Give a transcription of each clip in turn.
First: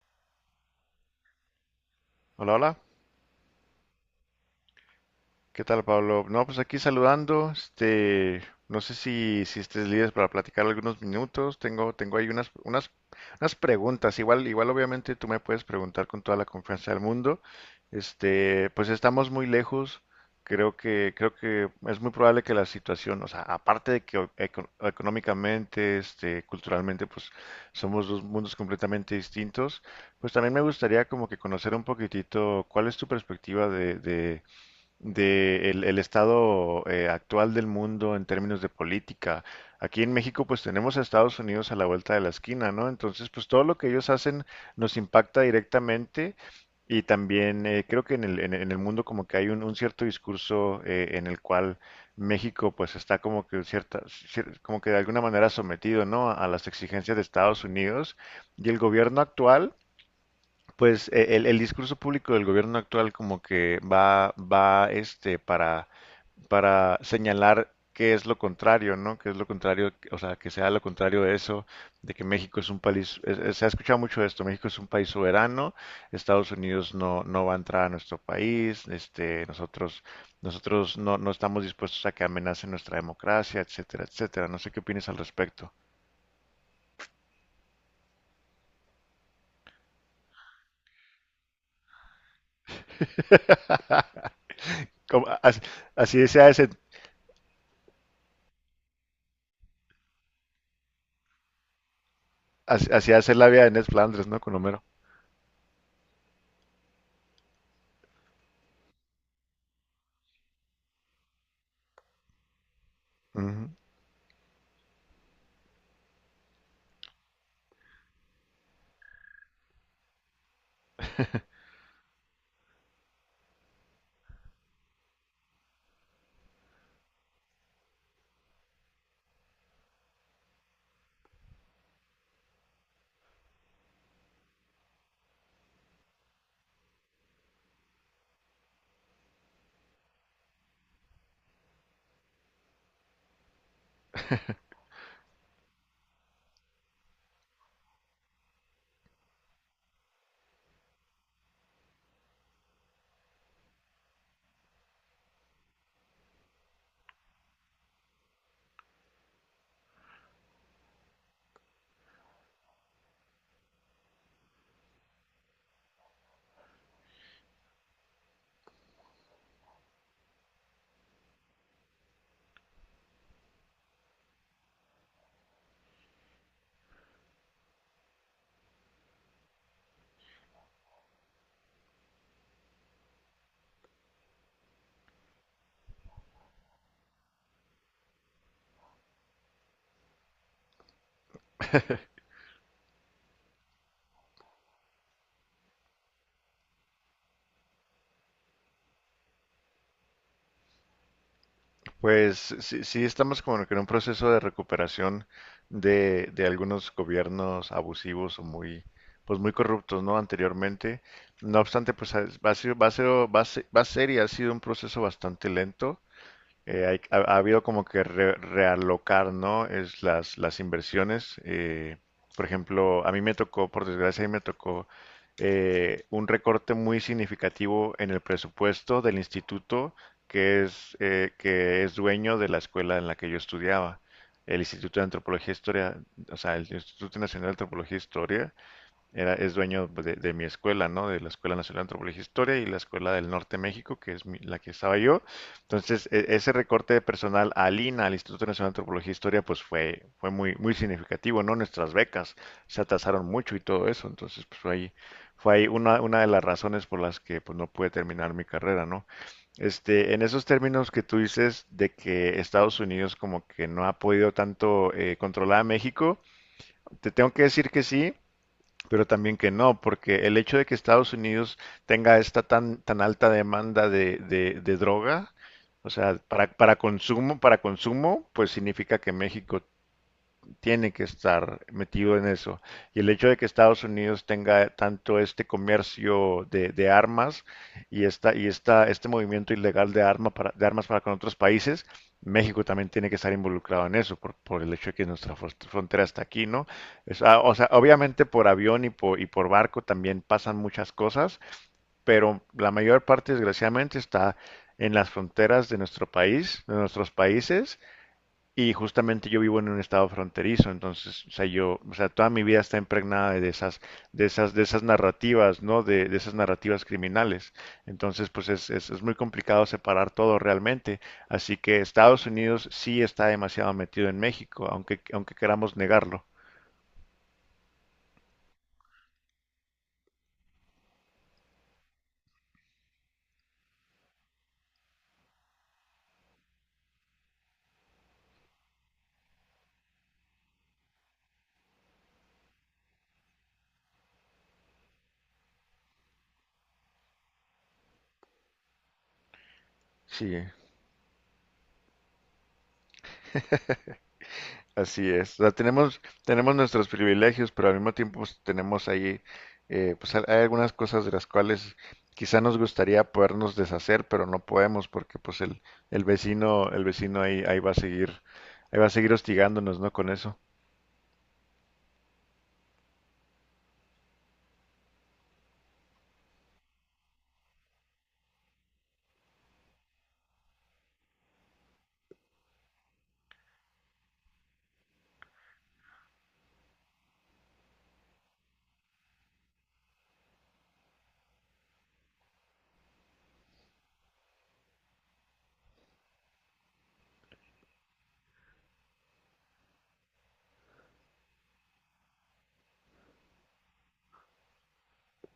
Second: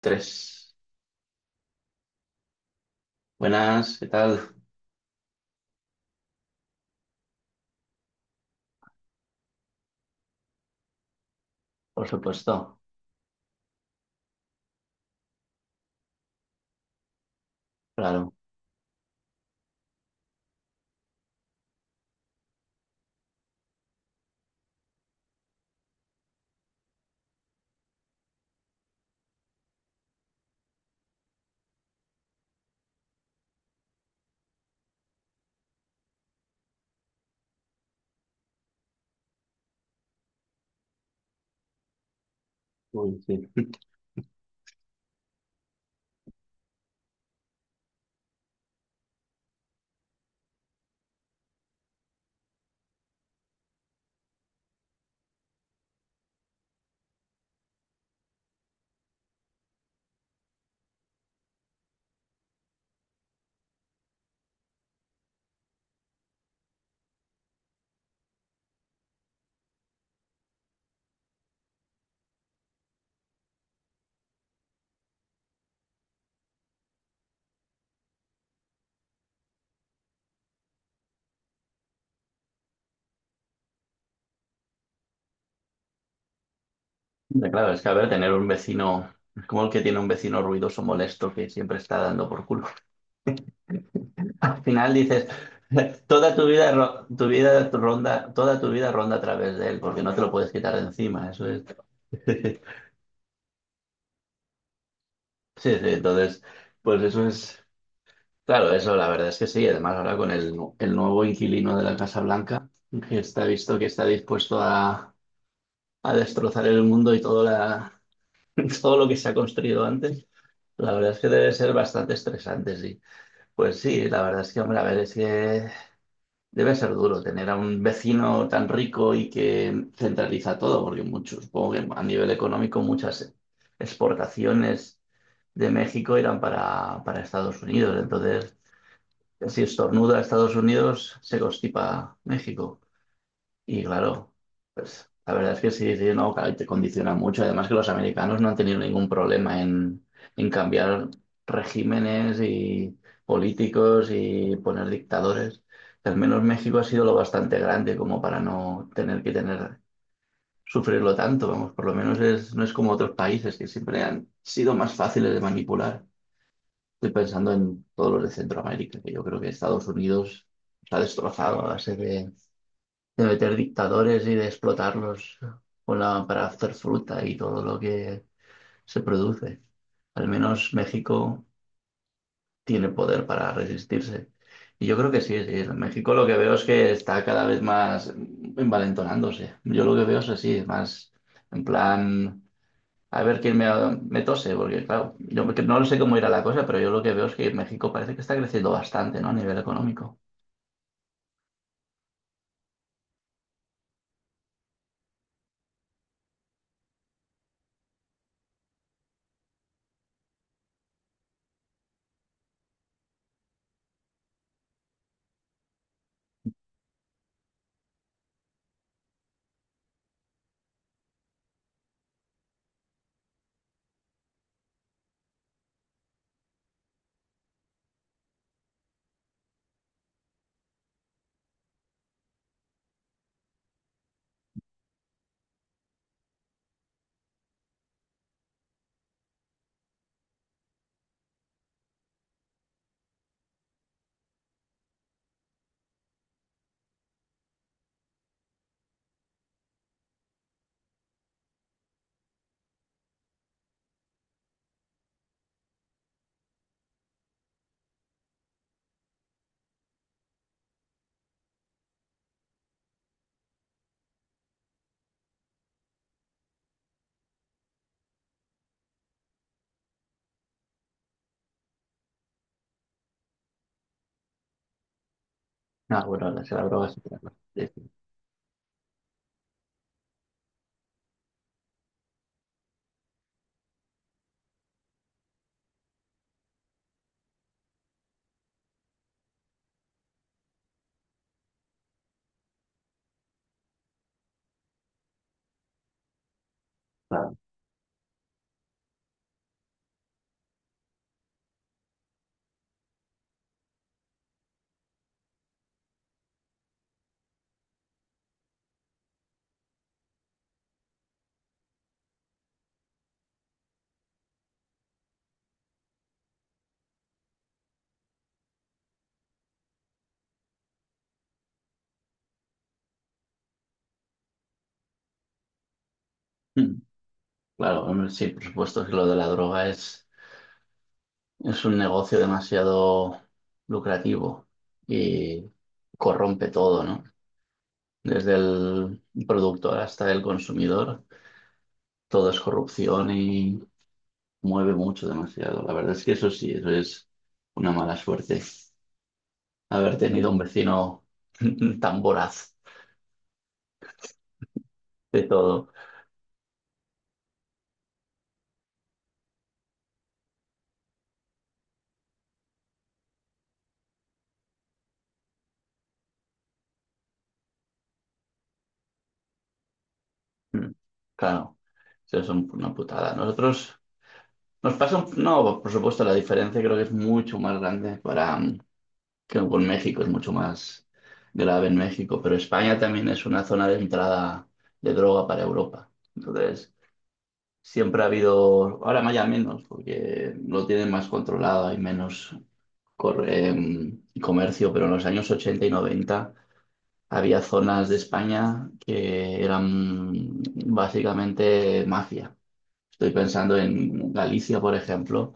Tres. Hola, hola. Buenas, ¿qué tal? ¿Qué tal, Pablo? No, pues aquí saludando. No sé si estés libre para platicar algunos minutos. Por Tengo ahí supuesto, unas preguntas. Igual, obviamente tú me puedes preguntar con toda la confianza del mundo. claro. Este, pues estamos muy lejos. Creo que es muy probable que la situación, o sea, aparte de que económicamente, culturalmente, pues somos dos mundos completamente distintos. Pues también me gustaría como que conocer un poquitito cuál es tu perspectiva de el estado actual del mundo en términos de política. Aquí en México pues tenemos a Estados Unidos a la vuelta de la esquina, ¿no? Uy, Entonces pues sí. todo lo que ellos hacen nos impacta directamente y también creo que en en el mundo como que hay un cierto discurso en el cual México pues está como que como que de alguna manera sometido, ¿no? A las exigencias de Estados Unidos y el gobierno actual pues el discurso público del gobierno actual como que va para señalar qué es lo contrario, ¿no? Qué es lo contrario, o sea, que sea lo contrario de eso, de que México es un país, se ha escuchado mucho esto, México es un país soberano, Estados Unidos no va a entrar a nuestro país, nosotros no estamos dispuestos a que amenacen nuestra democracia, etcétera, etcétera. No sé qué opinas al respecto. Hombre, claro, es que, a ver, tener un vecino es como el que tiene un vecino ruidoso, molesto, que siempre está dando por culo. Al final dices, Como- as- Así, toda tu sea. vida, toda tu vida ronda a través de él, porque no te lo puedes quitar de encima, eso es. Así, así hace la vida de Ned Flanders, ¿no? Con Homero. Sí, sí, entonces, pues eso es, claro, eso la verdad es que sí. Además, ahora con el, el nuevo inquilino de la Casa Blanca, que está Ujú. visto que está dispuesto a destrozar el mundo y todo, todo lo que se ha construido antes, la verdad es que debe ser bastante estresante, sí. Pues sí, la verdad es que, hombre, a ver, es que debe ser duro tener a un vecino tan rico y que centraliza todo, porque mucho, supongo que a nivel económico muchas exportaciones de México irán para Estados Unidos. Entonces, si estornuda a Estados Unidos, se constipa México. Y claro, pues la verdad es que sí, sí, no, claro, y te condiciona mucho. Además, que los americanos no han tenido ningún problema en cambiar regímenes y políticos y poner dictadores. Al menos México ha sido lo bastante grande como para no tener que tener, sufrirlo tanto, vamos, por lo menos es, no es como otros países que siempre han sido más fáciles de manipular. Estoy pensando en todos los de Centroamérica, que yo creo que Estados Unidos está destrozado a base de meter dictadores y de explotarlos con para hacer fruta y todo lo que se produce. Al menos México tiene poder para resistirse. Y yo creo que sí, sí. México lo que veo es que está cada vez más envalentonándose. Yo lo que veo es así, más en plan, a ver me tose, porque claro, no sé cómo irá la cosa, pero yo lo que veo es que México parece que está creciendo bastante, ¿no? A nivel económico. Pues sí, sí estamos como que en un proceso de recuperación de algunos gobiernos abusivos o muy, pues muy corruptos, ¿no? Anteriormente. No obstante, pues ha- va a ser, va a ser, va a ser, va a ser y ha sido un proceso bastante lento. Ha habido como que realocar, ¿no? Es las inversiones. Por ejemplo, a mí me tocó, por desgracia, a mí me tocó un recorte muy significativo en el presupuesto del instituto que es dueño de la escuela en la que yo estudiaba. El Instituto de Antropología e Historia, o sea, el Instituto Nacional de Antropología e Historia, era, es dueño pues, de mi escuela, ¿no? De la Escuela Nacional de Antropología e Historia y la Escuela del Norte de México, que es la que estaba yo. Entonces, ese recorte de personal al INA, al Instituto Nacional de Antropología e Historia, pues fue muy significativo, ¿no? Nuestras becas se atrasaron mucho y todo eso. Entonces, pues fue ahí una de las razones por las que pues no pude terminar mi carrera, ¿no? Este, en esos términos que tú dices de que Estados Unidos como que no ha podido tanto controlar a México, te tengo que decir que sí, pero también que no, porque el hecho de que Estados Unidos tenga esta tan alta demanda de droga, o Ah, sea, bueno, la droga sí, claro. Para Sí, sí, consumo, pues significa que México tiene que estar metido en eso. Y el hecho de que Estados Unidos tenga tanto este comercio de armas y esta, este movimiento ilegal de armas para con otros países, México también tiene que estar involucrado en eso, por el hecho de que nuestra frontera está aquí, ¿no? Claro. O sea, obviamente por avión y por barco también pasan muchas cosas, pero la mayor parte, desgraciadamente, está en las fronteras de nuestro país, de nuestros países, y justamente yo vivo en un estado fronterizo, entonces, o sea, yo, o sea, toda mi vida está impregnada de esas, de esas narrativas, ¿no? De esas narrativas criminales. Entonces, pues es muy complicado separar todo realmente. Así que Estados Unidos sí está demasiado metido en México, aunque queramos negarlo. Claro, hombre, sí, por supuesto que lo de la droga es un negocio demasiado lucrativo y corrompe todo, ¿no? Desde el productor hasta el consumidor, todo es corrupción y mueve mucho, demasiado. La verdad es que eso sí, eso es una mala suerte. Haber tenido un Sí, vecino tan voraz así de es, o sea, todo. tenemos, tenemos nuestros privilegios, pero al mismo tiempo pues, tenemos ahí, pues hay algunas cosas de las cuales quizá nos gustaría podernos deshacer, pero no podemos porque pues el vecino ahí va a seguir, ahí va a seguir hostigándonos, ¿no? Con eso. Mm, Claro, eso es una putada. Nosotros nos pasa, no, por supuesto, la diferencia creo que es mucho más grande para... que con México es mucho más grave en México, pero España también es una zona de entrada de droga para Europa. Entonces, siempre ha habido, ahora más ya menos, porque lo tienen más controlado, hay menos comercio, pero en los años 80 y 90 había zonas de España que eran básicamente mafia. Estoy pensando en Galicia, por ejemplo.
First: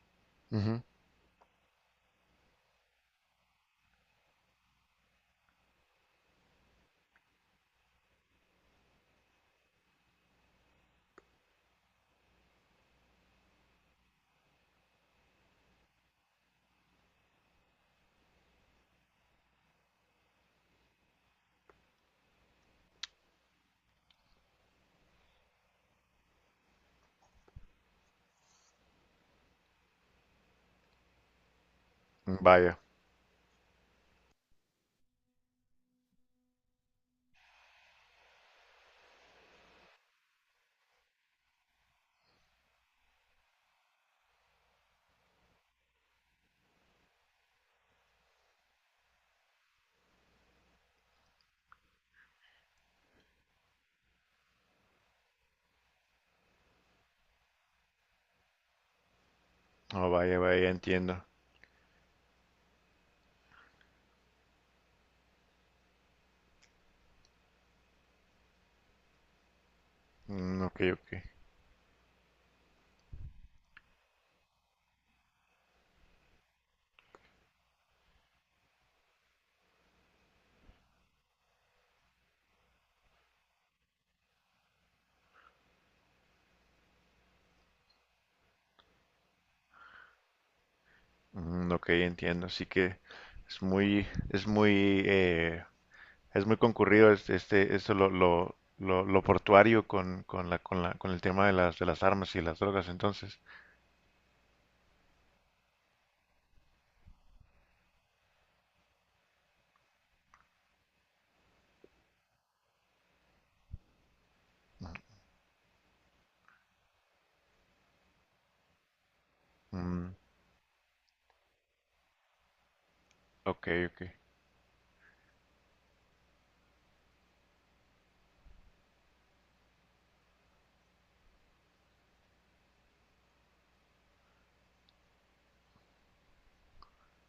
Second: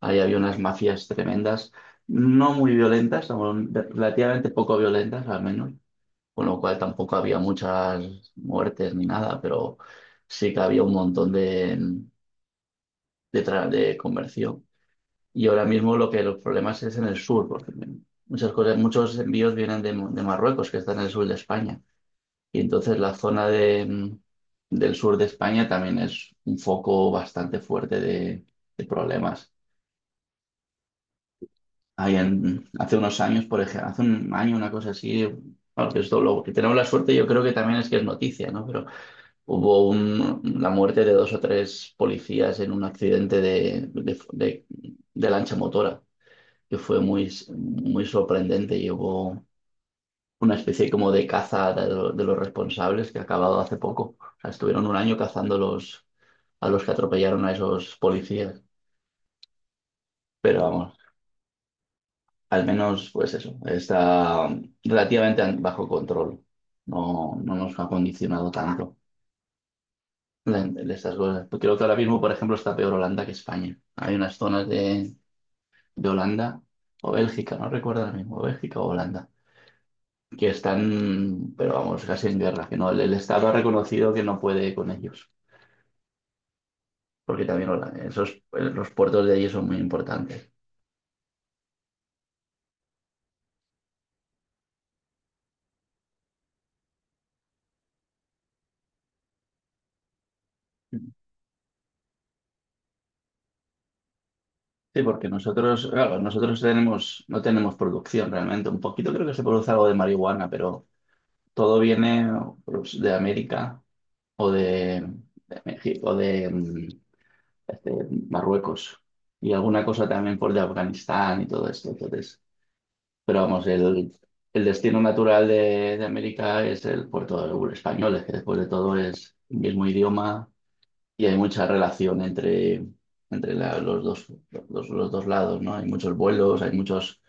Ahí había unas Ujú. mafias tremendas, no muy violentas, o relativamente poco violentas al menos, con lo cual tampoco había muchas muertes ni nada, pero sí que había un montón de comercio. Y ahora mismo lo que los problemas es en el sur, porque muchas cosas, muchos envíos vienen de Marruecos, que está en el sur de España. Y entonces la zona de, del sur de España también es un foco bastante fuerte de problemas. Ahí Vaya, hace unos años, por ejemplo, hace un año, una cosa así, claro, que esto lo que tenemos la suerte, yo creo que también, es que es noticia, ¿no? Pero hubo la muerte de dos o tres policías en un accidente de lancha motora, que fue muy, muy sorprendente, y hubo una especie como de caza de, de los responsables, que ha acabado hace poco. O sea, estuvieron un año cazando los, a los que atropellaron a esos policías, oh, vaya, pero vaya, vamos, entiendo. al menos, pues eso, está relativamente bajo control. No, no nos ha condicionado tanto Mm, ok, en ok. estas cosas. Creo que ahora mismo, por ejemplo, está peor Holanda que España. Hay unas zonas de Holanda o Bélgica, no recuerdo ahora mismo, Bélgica o Holanda, que están, pero vamos, casi en guerra, que no, el Estado ha reconocido que no puede con ellos, porque también esos, los puertos de allí son muy importantes. Mm, ok, entiendo. Así que es muy, es muy concurrido este, eso lo portuario con la, con el tema de las armas y las drogas, entonces. Sí, porque nosotros, claro, nosotros tenemos, no tenemos producción realmente. Un poquito creo que se produce algo de marihuana, pero todo viene pues, de América o de México, de, este, Marruecos y alguna cosa Mm, también por de Afganistán y todo esto. Entonces, pero vamos, ok, ok. El destino natural de América es el puerto del español, es que después de todo es el mismo idioma, y hay mucha relación entre, entre los dos, los dos lados, ¿no? Hay muchos vuelos, hay muchos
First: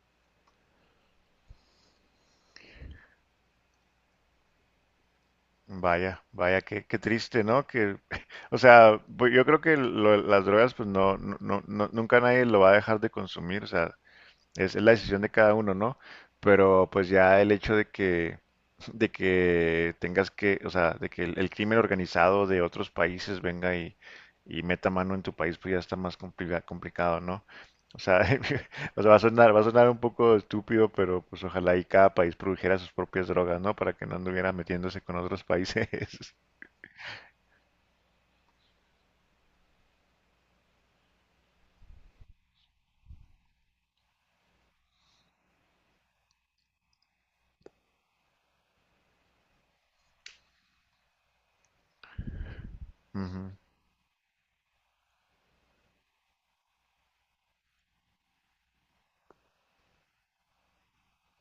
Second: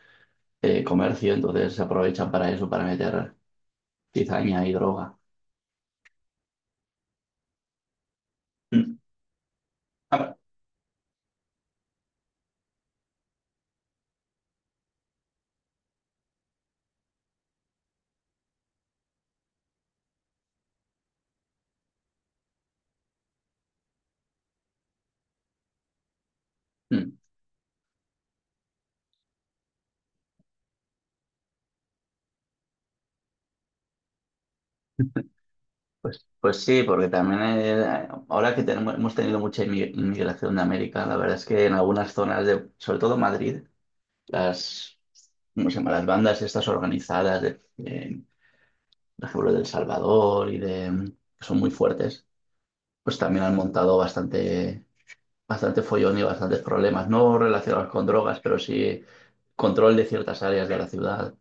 comercio, entonces se aprovechan para eso, para meter cizaña y droga. Vaya, vaya, qué, qué triste, ¿no? Que, o Mm. sea, pues, yo creo que Ah, las drogas, pues nunca nadie lo va a dejar de consumir, o sea, es la decisión de cada uno, ¿no? Pero pues ya el hecho de que, de que tengas que, o sea, de que el crimen organizado de otros países venga y meta mano en tu país, pues ya está más mm. complicado, ¿no? O sea, o sea, va a sonar un poco estúpido, pero pues ojalá y cada país produjera sus propias drogas, ¿no? Para que no anduviera metiéndose con otros Pues, países. pues sí, porque también, ahora que tenemos, hemos tenido mucha inmigración de América, la verdad es que en algunas zonas de, sobre todo Madrid, las, ¿cómo se llama? Las bandas estas organizadas de, por ejemplo, de El Salvador y de, que son muy fuertes, pues también Ujú. han montado bastante, bastante follón y bastantes problemas, no relacionados con drogas, pero sí control de ciertas áreas de la ciudad,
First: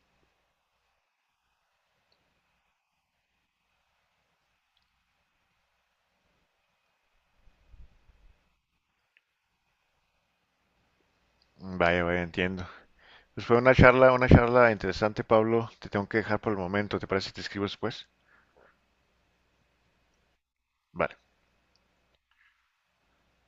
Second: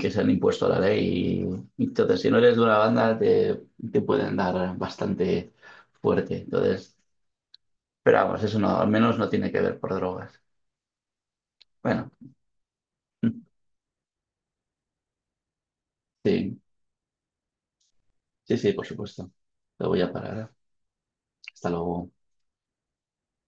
que se han impuesto a la ley. Y entonces, si no eres de una banda, te pueden dar bastante fuerte. Entonces, pero vamos, eso no, al menos no tiene que ver por drogas. Vaya, Bueno, vaya, entiendo. Pues fue una charla interesante, Pablo. Te tengo que dejar por el sí, momento. ¿Te parece si te escribo después? sí, sí, por supuesto. Lo voy a parar. Vale. Hasta luego.